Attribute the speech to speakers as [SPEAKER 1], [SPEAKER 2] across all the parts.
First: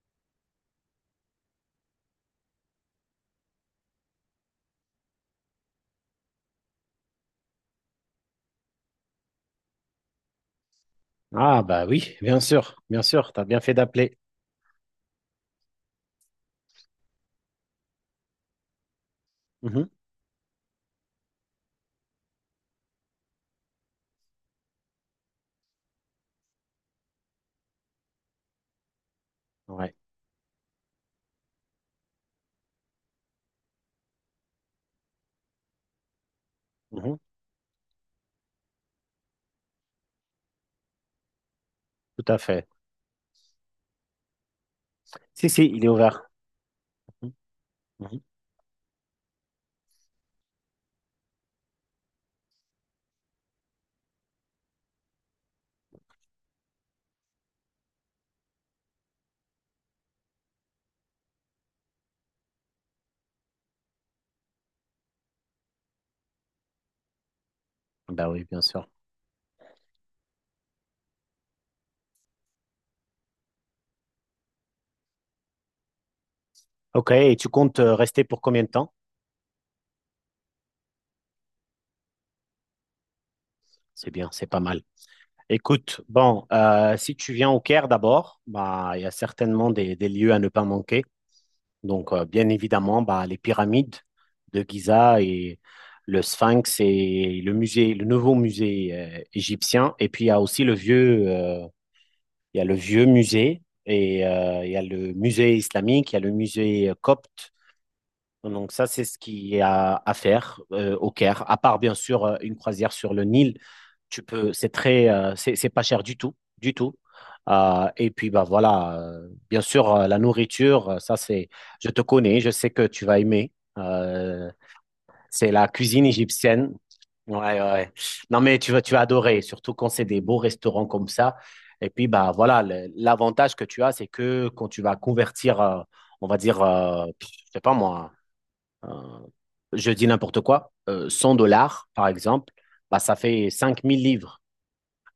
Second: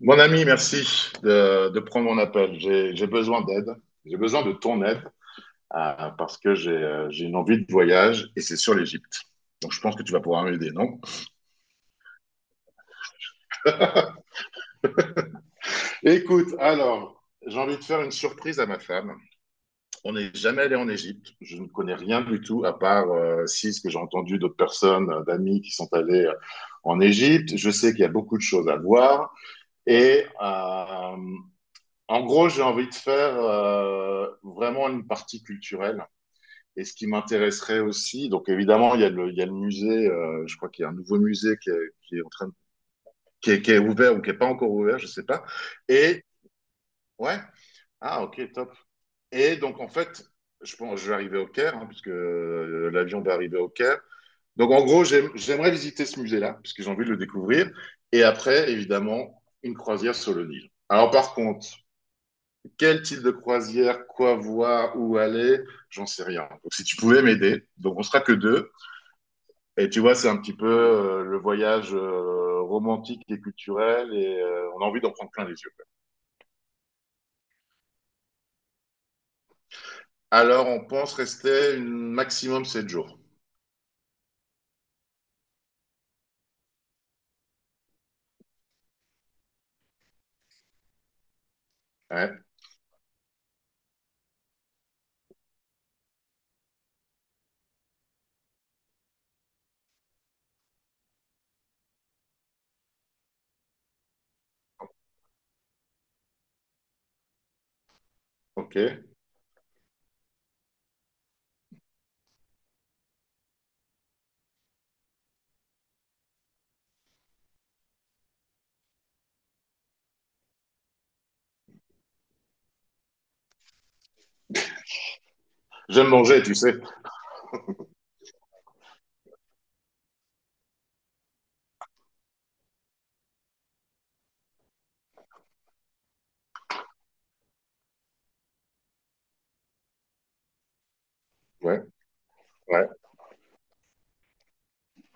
[SPEAKER 1] Mon ami, merci de prendre mon appel. J'ai besoin d'aide. J'ai besoin de ton aide parce que j'ai une envie de voyage et c'est sur l'Égypte. Donc je pense que tu vas pouvoir m'aider, non?
[SPEAKER 2] Ah bah oui, bien sûr, t'as bien fait d'appeler.
[SPEAKER 1] Écoute, alors, j'ai envie de faire une surprise à ma femme.
[SPEAKER 2] Mhm.
[SPEAKER 1] On n'est jamais allé en Égypte. Je ne connais rien du tout à part si ce que j'ai entendu d'autres personnes, d'amis qui sont allés en Égypte. Je sais qu'il y a beaucoup de choses à voir
[SPEAKER 2] Ouais.
[SPEAKER 1] et euh, en gros, j'ai envie de faire vraiment une partie culturelle. Et ce qui
[SPEAKER 2] Mhm,
[SPEAKER 1] m'intéresserait aussi, donc évidemment, il y a le musée, je crois qu'il y a un nouveau musée qui est en
[SPEAKER 2] tout à
[SPEAKER 1] train de-
[SPEAKER 2] fait.
[SPEAKER 1] qui est ouvert ou qui n'est pas encore ouvert, je sais pas.
[SPEAKER 2] Si, si, il est
[SPEAKER 1] Et,
[SPEAKER 2] ouvert. Mhm,
[SPEAKER 1] ouais,
[SPEAKER 2] mhm.
[SPEAKER 1] ah, ok, top. Et donc, en fait, je pense, je vais arriver au Caire, hein, puisque l'avion va arriver au Caire. Donc, en gros, j'aimerais visiter ce musée-là, parce que j'ai envie de le découvrir. Et après, évidemment, une croisière sur le Nil. Alors, par contre, quel type de croisière, quoi voir, où aller, j'en sais rien. Donc, si tu pouvais m'aider, donc on sera
[SPEAKER 2] Bah
[SPEAKER 1] que
[SPEAKER 2] oui, bien
[SPEAKER 1] deux.
[SPEAKER 2] sûr.
[SPEAKER 1] Et tu vois, c'est un petit peu le voyage romantique et culturel et on a envie d'en prendre plein les yeux.
[SPEAKER 2] Ok, et tu comptes rester pour combien de temps?
[SPEAKER 1] Alors, on pense rester un maximum 7 jours.
[SPEAKER 2] C'est bien, c'est pas mal. Écoute, bon, si tu viens au Caire d'abord, bah il y a certainement des lieux à ne pas manquer. Donc
[SPEAKER 1] Ouais,
[SPEAKER 2] bien évidemment, bah les pyramides de Giza et le Sphinx et le musée, le nouveau musée égyptien. Et puis il y a aussi le vieux. Il y a le vieux musée et il y a le musée islamique, il y a le musée copte. Donc
[SPEAKER 1] ok.
[SPEAKER 2] ça, c'est ce qu'il y a à faire au Caire. À part bien sûr une croisière sur le Nil, tu peux, c'est très, c'est pas cher du tout, du tout. Et puis bah voilà, bien sûr la nourriture, ça c'est, je te connais, je sais que tu vas aimer. Euh, c'est la cuisine
[SPEAKER 1] J'aime manger, tu
[SPEAKER 2] égyptienne.
[SPEAKER 1] sais.
[SPEAKER 2] Ouais, ouais, ouais. Non, mais tu vas adorer, surtout quand c'est des beaux restaurants comme ça. Et puis, bah, voilà, l'avantage que tu as, c'est que quand tu vas convertir, on va dire, je sais pas moi, euh, je dis n'importe quoi, 100
[SPEAKER 1] Ouais,
[SPEAKER 2] dollars, par exemple,
[SPEAKER 1] ouais,
[SPEAKER 2] bah, ça fait 5 000 livres.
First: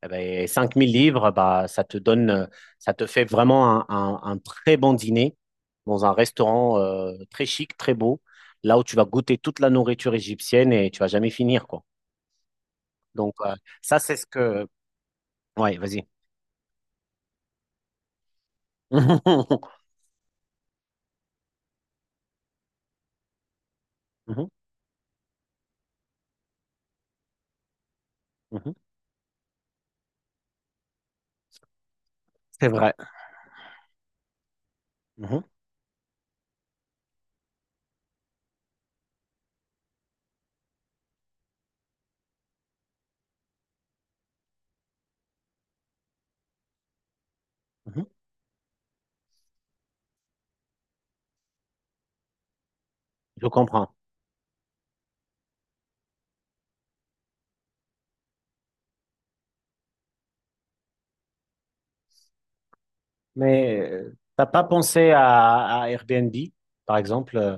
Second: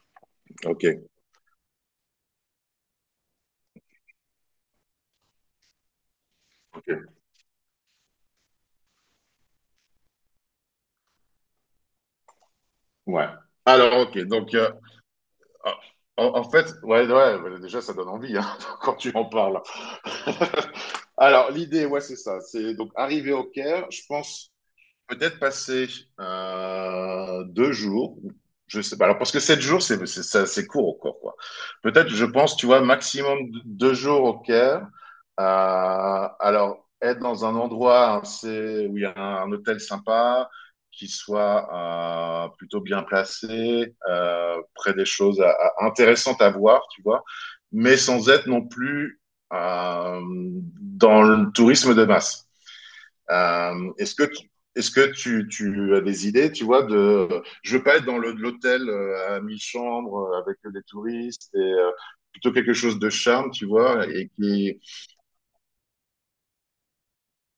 [SPEAKER 2] Eh ben, 5 000
[SPEAKER 1] ok,
[SPEAKER 2] livres, bah, ça te fait vraiment un très bon dîner dans un restaurant
[SPEAKER 1] ok.
[SPEAKER 2] très chic, très beau, là où tu vas goûter toute la nourriture égyptienne et tu vas jamais finir, quoi.
[SPEAKER 1] Ouais.
[SPEAKER 2] Donc, ça,
[SPEAKER 1] Alors,
[SPEAKER 2] c'est
[SPEAKER 1] ok,
[SPEAKER 2] ce
[SPEAKER 1] donc,
[SPEAKER 2] que... Ouais, vas-y.
[SPEAKER 1] en fait, ouais, ouais, bah, déjà, ça donne envie hein, quand tu en parles. Alors, l'idée, ouais, c'est ça. C'est donc arriver au Caire, je
[SPEAKER 2] Mhm,
[SPEAKER 1] pense peut-être passer 2 jours,
[SPEAKER 2] mhm.
[SPEAKER 1] je sais pas. Alors parce que 7 jours, c'est court encore quoi. Peut-être, je pense, tu
[SPEAKER 2] C'est
[SPEAKER 1] vois,
[SPEAKER 2] vrai.
[SPEAKER 1] maximum 2 jours au Caire.
[SPEAKER 2] Mhm,
[SPEAKER 1] Alors être dans un endroit assez, où il y a un hôtel sympa, qui soit plutôt bien placé, près des choses intéressantes à voir, tu vois, mais
[SPEAKER 2] mhm.
[SPEAKER 1] sans être non plus euh, dans le tourisme de masse.
[SPEAKER 2] Je comprends.
[SPEAKER 1] Euh, est-ce que tu, tu as des idées, tu vois, de je veux pas être dans l'hôtel à 1 000 chambres avec des touristes et plutôt quelque chose de charme, tu
[SPEAKER 2] Mais
[SPEAKER 1] vois, et
[SPEAKER 2] t'as pas
[SPEAKER 1] qui
[SPEAKER 2] pensé à Airbnb, par exemple?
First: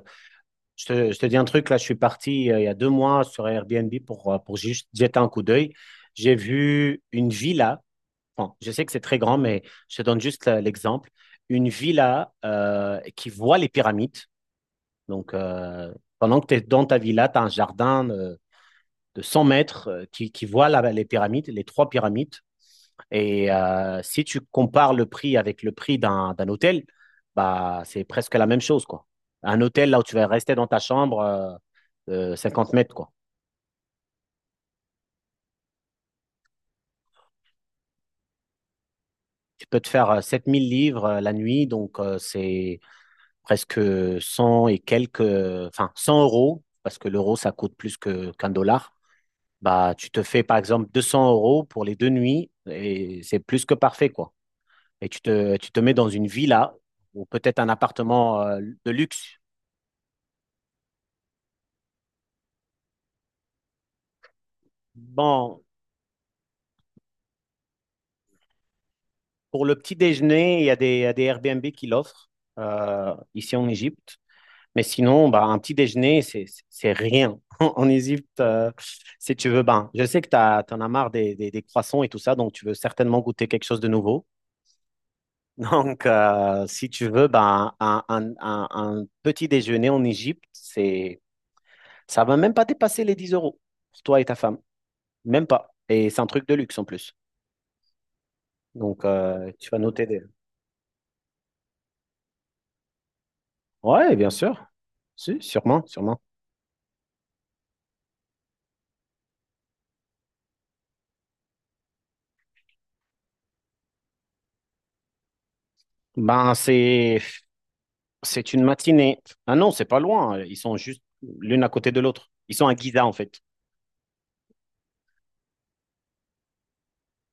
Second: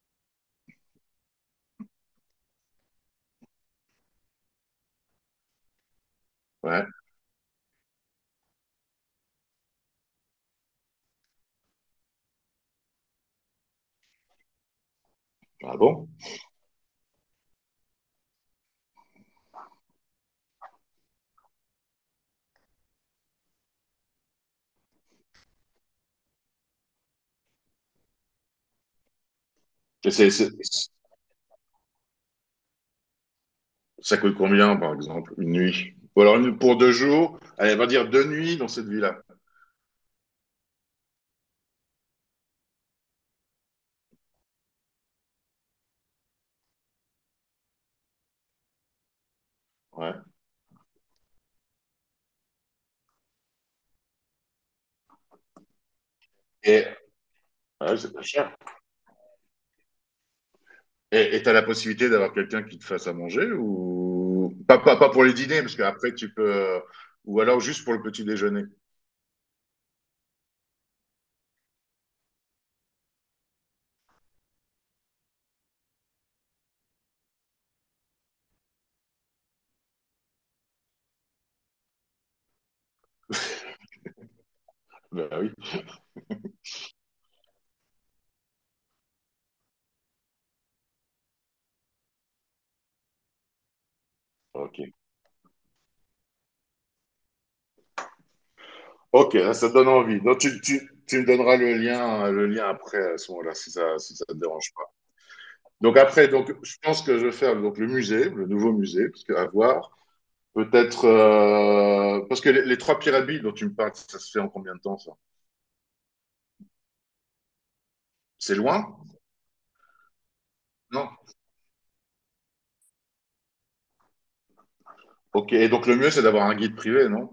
[SPEAKER 2] Je te dis un truc, là, je suis parti il y a 2 mois sur Airbnb pour juste jeter un coup d'œil. J'ai
[SPEAKER 1] ouais,
[SPEAKER 2] vu une villa. Bon, je sais que c'est très grand, mais je te donne juste l'exemple. Une villa qui voit les pyramides. Donc,
[SPEAKER 1] ah bon?
[SPEAKER 2] pendant que tu es dans ta villa, tu as un jardin de 100 mètres qui voit les pyramides, les trois pyramides. Et si tu compares le prix avec le prix d'un hôtel, bah, c'est presque la même chose, quoi. Un hôtel, là où
[SPEAKER 1] Et
[SPEAKER 2] tu vas rester dans ta chambre, 50 mètres, quoi.
[SPEAKER 1] ça coûte combien par exemple une nuit? Ou alors pour 2 jours, allez, on va dire 2 nuits dans cette villa.
[SPEAKER 2] Tu peux te faire 7 000 livres la nuit, donc c'est presque 100 et quelques, enfin 100 euros, parce que l'euro, ça coûte plus qu'un dollar. Bah, tu
[SPEAKER 1] Ouais.
[SPEAKER 2] te fais, par exemple, 200 euros pour les 2 nuits, et c'est plus que parfait, quoi. Et tu te mets dans une villa,
[SPEAKER 1] Et
[SPEAKER 2] ou peut-être un
[SPEAKER 1] ouais, c'est pas
[SPEAKER 2] appartement
[SPEAKER 1] cher.
[SPEAKER 2] de luxe.
[SPEAKER 1] Et t'as la possibilité d'avoir quelqu'un qui te fasse à manger ou pas, pas, pas pour les dîners
[SPEAKER 2] Bon,
[SPEAKER 1] parce qu'après tu peux ou alors juste pour le petit déjeuner.
[SPEAKER 2] pour le petit déjeuner, il y a des Airbnb qui l'offrent ici en Égypte. Mais sinon, bah, un petit déjeuner, c'est rien. En Égypte, si tu veux, ben, je sais que tu en as marre des, des croissants et tout ça, donc tu veux certainement goûter quelque chose de nouveau.
[SPEAKER 1] Bah oui.
[SPEAKER 2] Donc, si tu veux, ben, un petit déjeuner en Égypte, ça va même pas dépasser les 10 euros pour toi et ta femme.
[SPEAKER 1] Ok.
[SPEAKER 2] Même pas. Et c'est un truc de luxe en plus. Donc,
[SPEAKER 1] Ok, là, ça
[SPEAKER 2] tu vas
[SPEAKER 1] donne
[SPEAKER 2] noter
[SPEAKER 1] envie.
[SPEAKER 2] des...
[SPEAKER 1] Donc, tu me donneras le lien après, à ce moment-là, si ça,
[SPEAKER 2] Ouais,
[SPEAKER 1] si ça
[SPEAKER 2] bien
[SPEAKER 1] te
[SPEAKER 2] sûr.
[SPEAKER 1] dérange pas.
[SPEAKER 2] Si, sûrement,
[SPEAKER 1] Donc,
[SPEAKER 2] sûrement.
[SPEAKER 1] après, donc, je pense que je vais faire donc, le musée, le nouveau musée, parce que, à voir. Peut-être. Parce que les trois pyramides dont tu me parles, ça se fait en combien de temps, ça?
[SPEAKER 2] Ben, c'est
[SPEAKER 1] C'est
[SPEAKER 2] une
[SPEAKER 1] loin?
[SPEAKER 2] matinée. Ah non, c'est pas loin. Ils sont juste
[SPEAKER 1] Non.
[SPEAKER 2] l'une à côté de l'autre. Ils sont à Giza, en fait.
[SPEAKER 1] Ok, et donc le mieux, c'est d'avoir un guide privé, non?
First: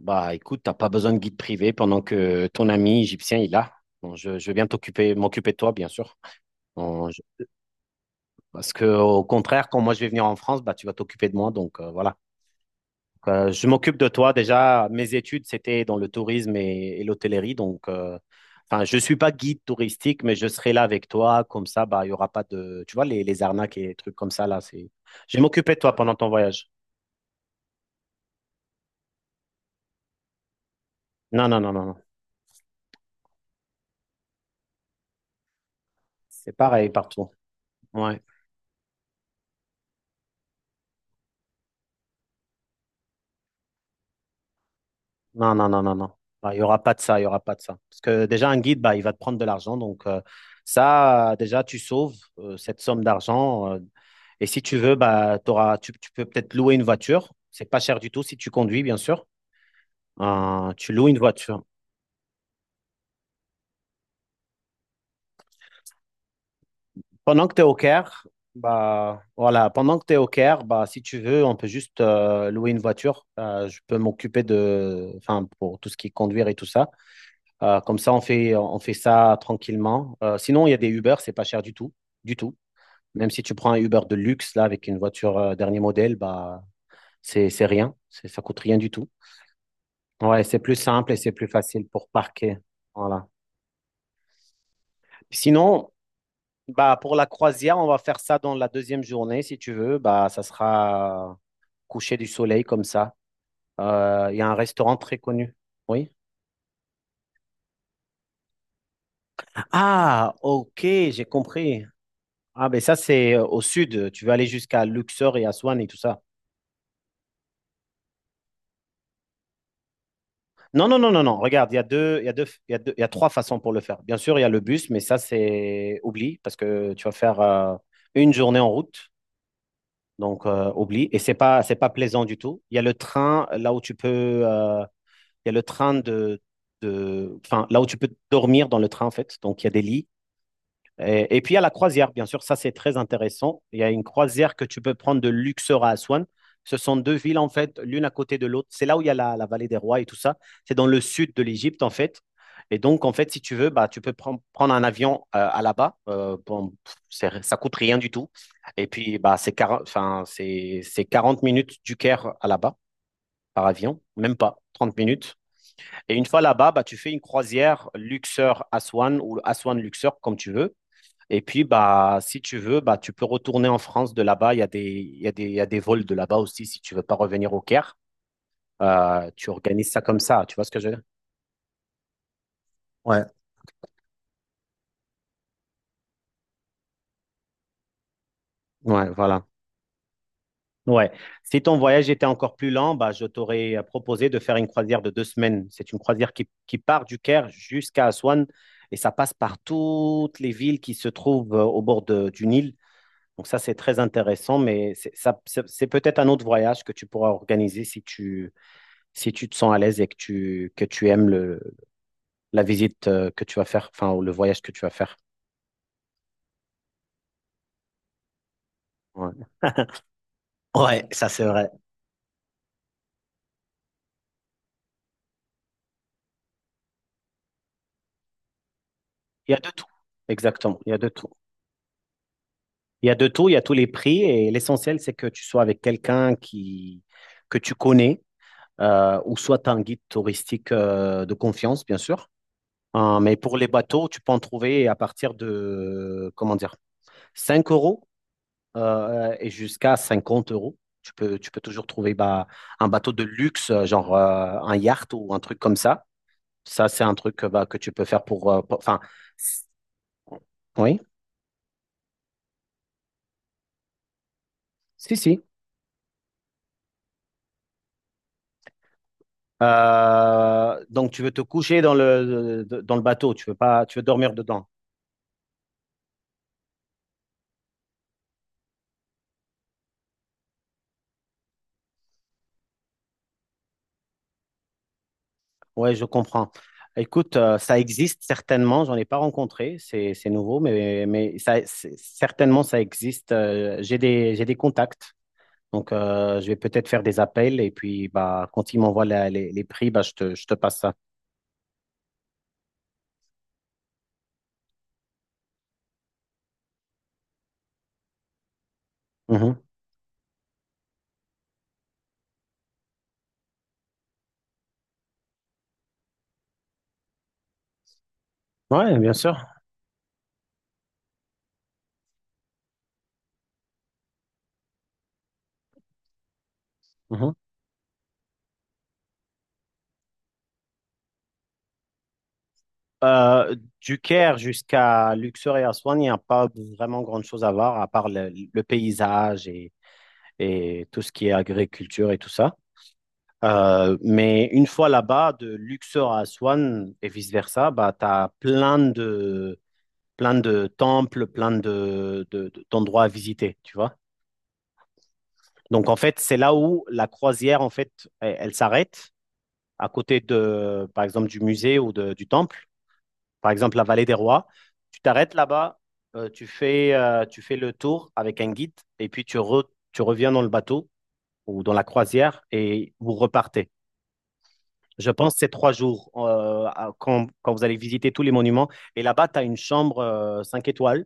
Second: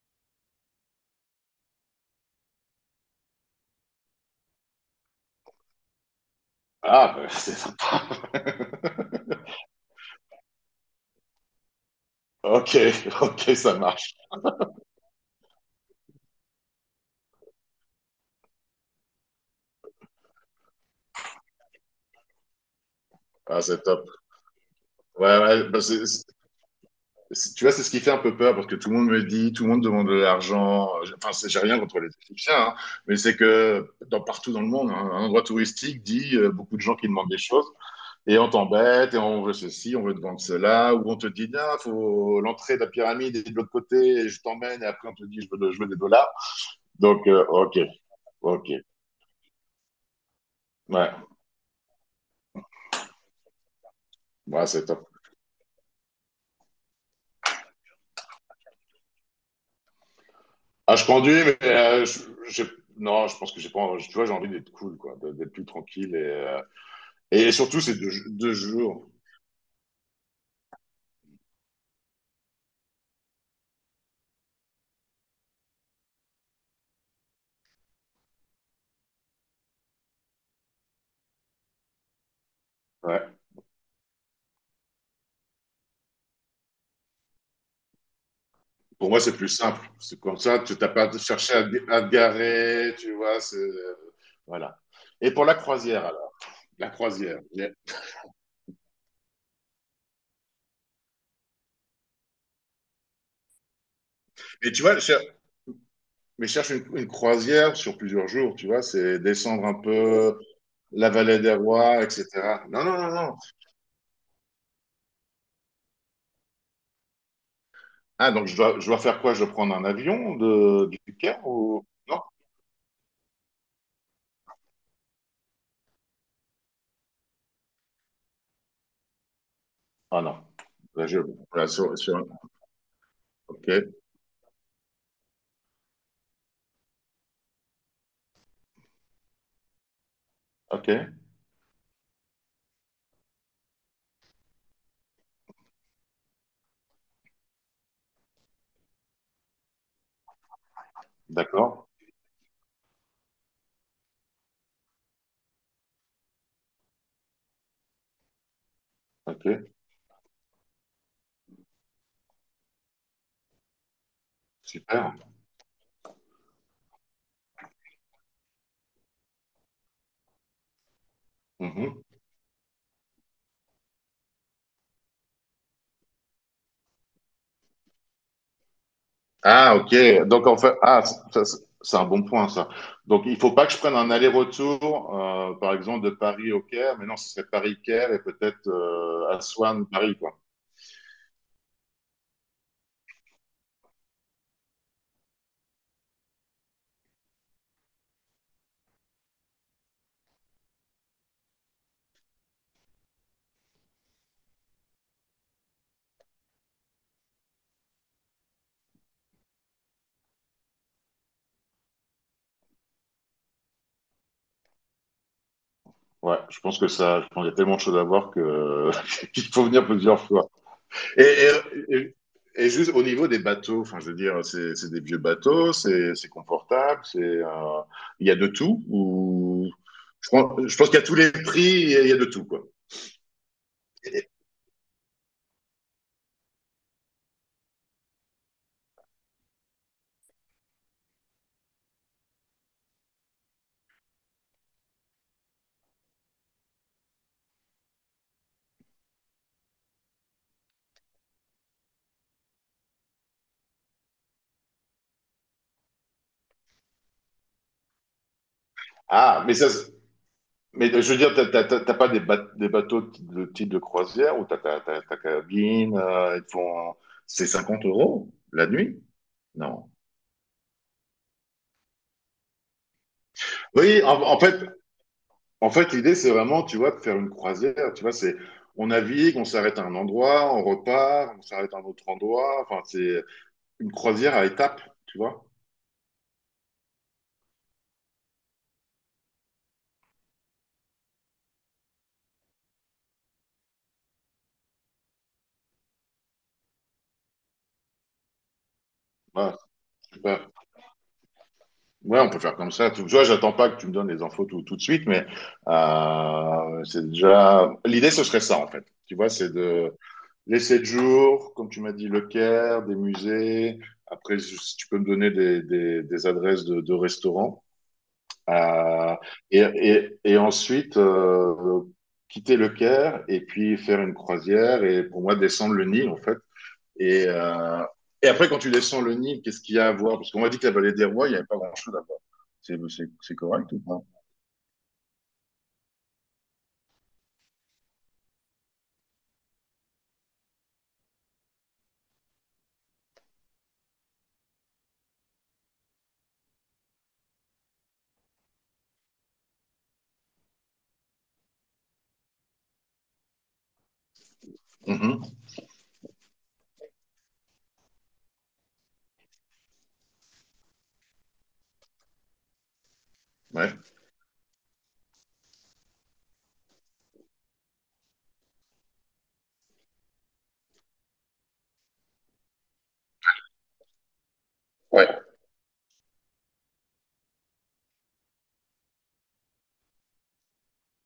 [SPEAKER 2] Bah, écoute, t'as pas besoin de guide privé pendant que ton ami égyptien il a. Bon, je vais bien t'occuper, m'occuper de toi, bien sûr. Bon,
[SPEAKER 1] Ah, bah, c'est sympa.
[SPEAKER 2] parce que au contraire, quand moi je vais venir en France, bah, tu vas t'occuper de moi. Donc voilà.
[SPEAKER 1] Ok, ok,
[SPEAKER 2] Je
[SPEAKER 1] ça
[SPEAKER 2] m'occupe de
[SPEAKER 1] marche.
[SPEAKER 2] toi. Déjà, mes études, c'était dans le tourisme et l'hôtellerie. Donc, enfin, je ne suis pas guide touristique, mais je serai là avec toi. Comme ça, bah, il n'y aura pas de, tu vois, les
[SPEAKER 1] Ah,
[SPEAKER 2] arnaques
[SPEAKER 1] c'est
[SPEAKER 2] et
[SPEAKER 1] top.
[SPEAKER 2] trucs comme ça, là. C'est... Je
[SPEAKER 1] Ouais,
[SPEAKER 2] vais
[SPEAKER 1] ouais,
[SPEAKER 2] m'occuper de
[SPEAKER 1] bah,
[SPEAKER 2] toi pendant ton voyage.
[SPEAKER 1] Tu vois, c'est ce qui fait un peu peur parce que tout le monde me dit, tout le monde demande de l'argent. Enfin,
[SPEAKER 2] Non, non,
[SPEAKER 1] j'ai
[SPEAKER 2] non,
[SPEAKER 1] rien
[SPEAKER 2] non,
[SPEAKER 1] contre
[SPEAKER 2] non.
[SPEAKER 1] les Égyptiens, hein, mais c'est que dans, partout dans le monde, hein, un endroit touristique dit
[SPEAKER 2] C'est
[SPEAKER 1] beaucoup de
[SPEAKER 2] pareil
[SPEAKER 1] gens qui
[SPEAKER 2] partout.
[SPEAKER 1] demandent des choses
[SPEAKER 2] Ouais.
[SPEAKER 1] et on t'embête et on veut ceci, on veut te vendre cela, ou on te dit, il faut l'entrée de la pyramide est de l'autre côté et je t'emmène et après on te dit, je
[SPEAKER 2] Non,
[SPEAKER 1] veux,
[SPEAKER 2] non,
[SPEAKER 1] je
[SPEAKER 2] non,
[SPEAKER 1] veux
[SPEAKER 2] non,
[SPEAKER 1] des
[SPEAKER 2] non.
[SPEAKER 1] dollars.
[SPEAKER 2] Bah, il y aura pas de ça, il y
[SPEAKER 1] Donc,
[SPEAKER 2] aura pas de
[SPEAKER 1] ok,
[SPEAKER 2] ça. Parce que déjà, un
[SPEAKER 1] ok,
[SPEAKER 2] guide, bah, il va te prendre de l'argent. Donc,
[SPEAKER 1] ouais,
[SPEAKER 2] ça, déjà, tu sauves cette somme d'argent. Et si
[SPEAKER 1] ouais,
[SPEAKER 2] tu
[SPEAKER 1] c'est
[SPEAKER 2] veux,
[SPEAKER 1] top.
[SPEAKER 2] bah, tu peux peut-être louer une voiture. C'est pas cher du tout si tu conduis, bien sûr. Tu
[SPEAKER 1] Ah, je
[SPEAKER 2] loues une
[SPEAKER 1] conduis, mais
[SPEAKER 2] voiture.
[SPEAKER 1] j'ai- non, je pense que j'ai pas, tu vois, j'ai envie d'être cool, quoi, d'être plus tranquille et. euh,
[SPEAKER 2] Pendant
[SPEAKER 1] et
[SPEAKER 2] que tu es au
[SPEAKER 1] surtout, c'est deux,
[SPEAKER 2] Caire,
[SPEAKER 1] deux jours.
[SPEAKER 2] bah, voilà, pendant que tu es au Caire, bah, si tu veux, on peut juste louer une voiture. Je peux m'occuper de, enfin, pour tout ce qui est conduire et tout ça. Comme ça, on fait ça tranquillement. Sinon, il y a des Uber, c'est pas cher du tout, du tout. Même
[SPEAKER 1] Ouais.
[SPEAKER 2] si tu prends un Uber de luxe, là, avec une voiture dernier modèle, bah, c'est rien. Ça coûte rien du tout.
[SPEAKER 1] Pour moi, c'est plus simple. C'est comme
[SPEAKER 2] Ouais, c'est
[SPEAKER 1] ça,
[SPEAKER 2] plus
[SPEAKER 1] tu t'as pas à
[SPEAKER 2] simple et
[SPEAKER 1] te
[SPEAKER 2] c'est plus
[SPEAKER 1] chercher
[SPEAKER 2] facile
[SPEAKER 1] à
[SPEAKER 2] pour
[SPEAKER 1] te
[SPEAKER 2] parquer.
[SPEAKER 1] garer, tu
[SPEAKER 2] Voilà.
[SPEAKER 1] vois. Voilà. Et pour la
[SPEAKER 2] Sinon,
[SPEAKER 1] croisière, alors. La
[SPEAKER 2] bah, pour la
[SPEAKER 1] croisière.
[SPEAKER 2] croisière, on va faire ça dans la deuxième journée, si tu veux. Bah, ça sera coucher du soleil comme ça. Il y a un
[SPEAKER 1] Mais tu vois,
[SPEAKER 2] restaurant très connu. Oui.
[SPEAKER 1] mais je cherche une croisière sur plusieurs jours, tu vois. C'est descendre un
[SPEAKER 2] Ah,
[SPEAKER 1] peu
[SPEAKER 2] ok,
[SPEAKER 1] la
[SPEAKER 2] j'ai
[SPEAKER 1] vallée des
[SPEAKER 2] compris.
[SPEAKER 1] rois, etc.
[SPEAKER 2] Ah, ben
[SPEAKER 1] Non,
[SPEAKER 2] ça,
[SPEAKER 1] non, non,
[SPEAKER 2] c'est
[SPEAKER 1] non.
[SPEAKER 2] au sud. Tu vas aller jusqu'à Luxor et Aswan et tout ça.
[SPEAKER 1] Ah, donc je dois faire quoi? Je dois prendre un avion
[SPEAKER 2] Non,
[SPEAKER 1] de,
[SPEAKER 2] non, non,
[SPEAKER 1] du
[SPEAKER 2] non, non.
[SPEAKER 1] Caire
[SPEAKER 2] Regarde, il y a
[SPEAKER 1] ou...
[SPEAKER 2] deux,
[SPEAKER 1] Non?
[SPEAKER 2] il y a deux, il y a deux- il y a trois façons pour le faire. Bien sûr, il y a le bus, mais ça, c'est oublie parce que tu vas faire une journée en route.
[SPEAKER 1] Ah non.
[SPEAKER 2] Donc,
[SPEAKER 1] Là,
[SPEAKER 2] oublie. Et
[SPEAKER 1] je,
[SPEAKER 2] c'est pas,
[SPEAKER 1] là,
[SPEAKER 2] c'est pas
[SPEAKER 1] sur,
[SPEAKER 2] plaisant
[SPEAKER 1] sur-
[SPEAKER 2] du tout. Il y a le train
[SPEAKER 1] Ok,
[SPEAKER 2] là où tu peux, euh, il y a le train de, enfin, là où tu peux dormir dans le train, en fait. Donc, il y a des lits.
[SPEAKER 1] ok,
[SPEAKER 2] Et puis il y a la croisière, bien sûr, ça c'est très intéressant. Il y a une croisière que tu peux prendre de Luxor à Aswan. Ce sont deux villes, en fait, l'une à côté de l'autre. C'est là où il y a la vallée des rois et tout ça. C'est dans le sud de l'Égypte,
[SPEAKER 1] d'accord.
[SPEAKER 2] en fait. Et donc, en fait, si tu veux, bah, tu peux prendre un avion à là-bas. Bon, ça coûte rien du tout. Et puis, bah, c'est
[SPEAKER 1] Ok,
[SPEAKER 2] 40, enfin, c'est 40 minutes du Caire à là-bas par avion, même pas, 30
[SPEAKER 1] super.
[SPEAKER 2] minutes. Et une fois là-bas, bah, tu fais une croisière Luxor-Aswan ou Aswan-Luxor, comme tu veux. Et puis,
[SPEAKER 1] Mhm.
[SPEAKER 2] bah, si tu veux, bah, tu peux retourner en France de là-bas. Il y a des, il y a des, il y a des vols de là-bas aussi si tu veux pas revenir au Caire. Tu
[SPEAKER 1] Ah,
[SPEAKER 2] organises ça comme
[SPEAKER 1] ok.
[SPEAKER 2] ça.
[SPEAKER 1] Donc,
[SPEAKER 2] Tu
[SPEAKER 1] en
[SPEAKER 2] vois ce
[SPEAKER 1] fait,
[SPEAKER 2] que je veux dire?
[SPEAKER 1] ah, ça, c'est un bon point, ça. Donc,
[SPEAKER 2] Ouais.
[SPEAKER 1] il faut pas que je prenne un aller-retour, par exemple, de Paris au Caire, mais non, ce serait Paris-Caire et peut-être
[SPEAKER 2] Ouais, voilà.
[SPEAKER 1] Aswan, Paris, quoi.
[SPEAKER 2] Ouais. Si ton voyage était encore plus lent, bah, je t'aurais proposé de faire une croisière de 2 semaines. C'est une croisière qui part du Caire jusqu'à Aswan et ça passe par toutes les villes qui se trouvent au bord du Nil. Donc ça, c'est très intéressant, mais c'est peut-être un autre voyage que tu pourras organiser si tu, si tu te sens à l'aise et que tu aimes le, la visite que tu vas faire, enfin, ou le voyage que tu vas faire.
[SPEAKER 1] Ouais, je pense que ça, je pense qu'il y a tellement de choses à voir que
[SPEAKER 2] Ouais.
[SPEAKER 1] qu'il faut venir plusieurs fois.
[SPEAKER 2] Ouais,
[SPEAKER 1] Et,
[SPEAKER 2] ça c'est vrai.
[SPEAKER 1] et, et- et juste au niveau des bateaux, enfin, je veux dire, c'est des vieux bateaux, c'est confortable, c'est il y a de tout
[SPEAKER 2] Il y a de
[SPEAKER 1] ou
[SPEAKER 2] tout.
[SPEAKER 1] je pense, je
[SPEAKER 2] Exactement,
[SPEAKER 1] pense
[SPEAKER 2] il y a
[SPEAKER 1] qu'il y a
[SPEAKER 2] de
[SPEAKER 1] tous
[SPEAKER 2] tout.
[SPEAKER 1] les prix, il y a de tout, quoi.
[SPEAKER 2] Il y a de tout, il y a tous les prix et l'essentiel, c'est que tu sois avec quelqu'un qui, que tu connais ou soit tu as un guide touristique de confiance, bien sûr. Hein, mais pour les bateaux, tu peux en trouver à partir de, comment dire, 5 euros et jusqu'à 50 euros. Tu peux toujours trouver bah, un bateau de luxe, genre un yacht ou un truc comme ça. Ça, c'est un truc bah, que tu peux faire Enfin,
[SPEAKER 1] Ah, mais ça, mais
[SPEAKER 2] oui,
[SPEAKER 1] je veux dire, t'as pas des bateaux de type de croisière où t'as ta ta-
[SPEAKER 2] si,
[SPEAKER 1] ta
[SPEAKER 2] si.
[SPEAKER 1] cabine, ils te font... C'est 50 € la nuit? Non.
[SPEAKER 2] Donc, tu veux te coucher dans dans le bateau, tu veux pas, tu veux
[SPEAKER 1] Oui, en,
[SPEAKER 2] dormir
[SPEAKER 1] en fait,
[SPEAKER 2] dedans.
[SPEAKER 1] en fait, l'idée, c'est vraiment, tu vois, de faire une croisière. Tu vois, on navigue, on s'arrête à un endroit, on repart, on s'arrête à un autre endroit. Enfin, c'est une croisière à étapes, tu vois.
[SPEAKER 2] Oui, je comprends. Écoute, ça existe certainement, j'en ai pas rencontré, c'est nouveau, mais ça, certainement ça existe. J'ai des contacts. Donc, je vais peut-être faire des appels et puis bah, quand ils m'envoient les,
[SPEAKER 1] Voilà,
[SPEAKER 2] les prix, bah, je te, je
[SPEAKER 1] super.
[SPEAKER 2] te passe ça.
[SPEAKER 1] Ouais, on peut faire comme ça. Tu vois, j'attends pas que tu me donnes les infos tout de suite, mais c'est déjà. L'idée, ce serait ça, en fait. Tu vois, c'est
[SPEAKER 2] Mhm.
[SPEAKER 1] de les 7 jours, comme tu m'as dit, le Caire, des musées. Après, si tu peux me donner des adresses de restaurants.
[SPEAKER 2] Ouais, bien
[SPEAKER 1] Euh,
[SPEAKER 2] sûr.
[SPEAKER 1] et ensuite, quitter le Caire et puis faire une croisière et pour moi, descendre le Nil, en fait. Et,
[SPEAKER 2] Mhm.
[SPEAKER 1] euh, et après, quand tu descends le Nil, qu'est-ce qu'il y a à voir? Parce qu'on m'a dit que la vallée des rois, il n'y avait pas grand-chose à voir. C'est
[SPEAKER 2] Euh,
[SPEAKER 1] correct ou
[SPEAKER 2] du
[SPEAKER 1] pas?
[SPEAKER 2] Caire jusqu'à Luxor et Aswan, il n'y a pas vraiment grand-chose à voir à part le paysage et tout ce qui est agriculture et tout ça. Mais une fois là-bas, de Luxor à Aswan et vice-versa, bah, tu as plein de temples, plein de, d'endroits à visiter, tu vois.
[SPEAKER 1] Mhm.
[SPEAKER 2] Donc, en fait, c'est là où la croisière, en fait, elle s'arrête à côté de, par exemple, du musée ou du temple, par
[SPEAKER 1] Ouais.
[SPEAKER 2] exemple, la vallée des rois. Tu t'arrêtes là-bas, tu fais le tour avec un guide et puis tu reviens dans le bateau ou dans la croisière et vous repartez. Je
[SPEAKER 1] Ouais.
[SPEAKER 2] pense que c'est 3 jours quand vous allez visiter tous les monuments. Et là-bas, tu as une chambre 5 étoiles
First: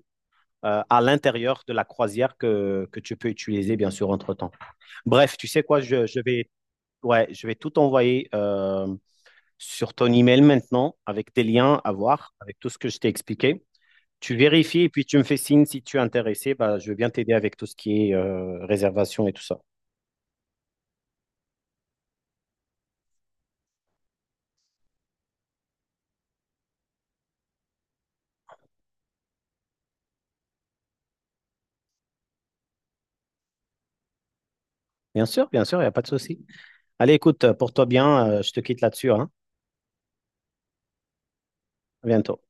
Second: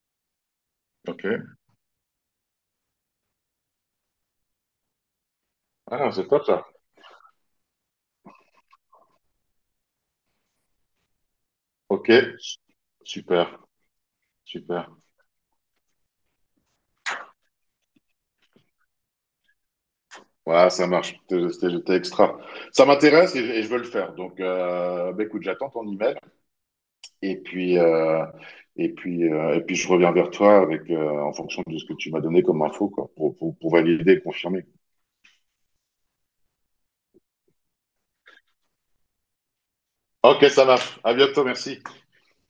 [SPEAKER 2] à
[SPEAKER 1] Ok.
[SPEAKER 2] l'intérieur de la croisière que tu peux utiliser, bien sûr, entre-temps. Bref, tu sais quoi, je,
[SPEAKER 1] Ah,
[SPEAKER 2] je
[SPEAKER 1] c'est top
[SPEAKER 2] vais,
[SPEAKER 1] ça.
[SPEAKER 2] ouais, je vais tout envoyer sur ton email maintenant avec tes liens à
[SPEAKER 1] Ok.
[SPEAKER 2] voir, avec tout ce que je t'ai
[SPEAKER 1] Super.
[SPEAKER 2] expliqué. Tu vérifies et
[SPEAKER 1] Super.
[SPEAKER 2] puis tu me fais signe si tu es intéressé. Bah, je veux bien t'aider avec tout ce qui est réservation et tout ça.
[SPEAKER 1] Ouais, ça marche. C'était J'étais extra. Ça m'intéresse et je veux le faire. Donc, bah, écoute, j'attends ton email et puis euh, et puis je reviens vers toi avec en fonction de ce que tu m'as donné comme info quoi, pour valider et confirmer.
[SPEAKER 2] Bien sûr, il n'y a pas de souci. Allez, écoute, porte-toi bien. Je te quitte là-dessus, hein.
[SPEAKER 1] Ok, ça marche. À bientôt. Merci.
[SPEAKER 2] À bientôt.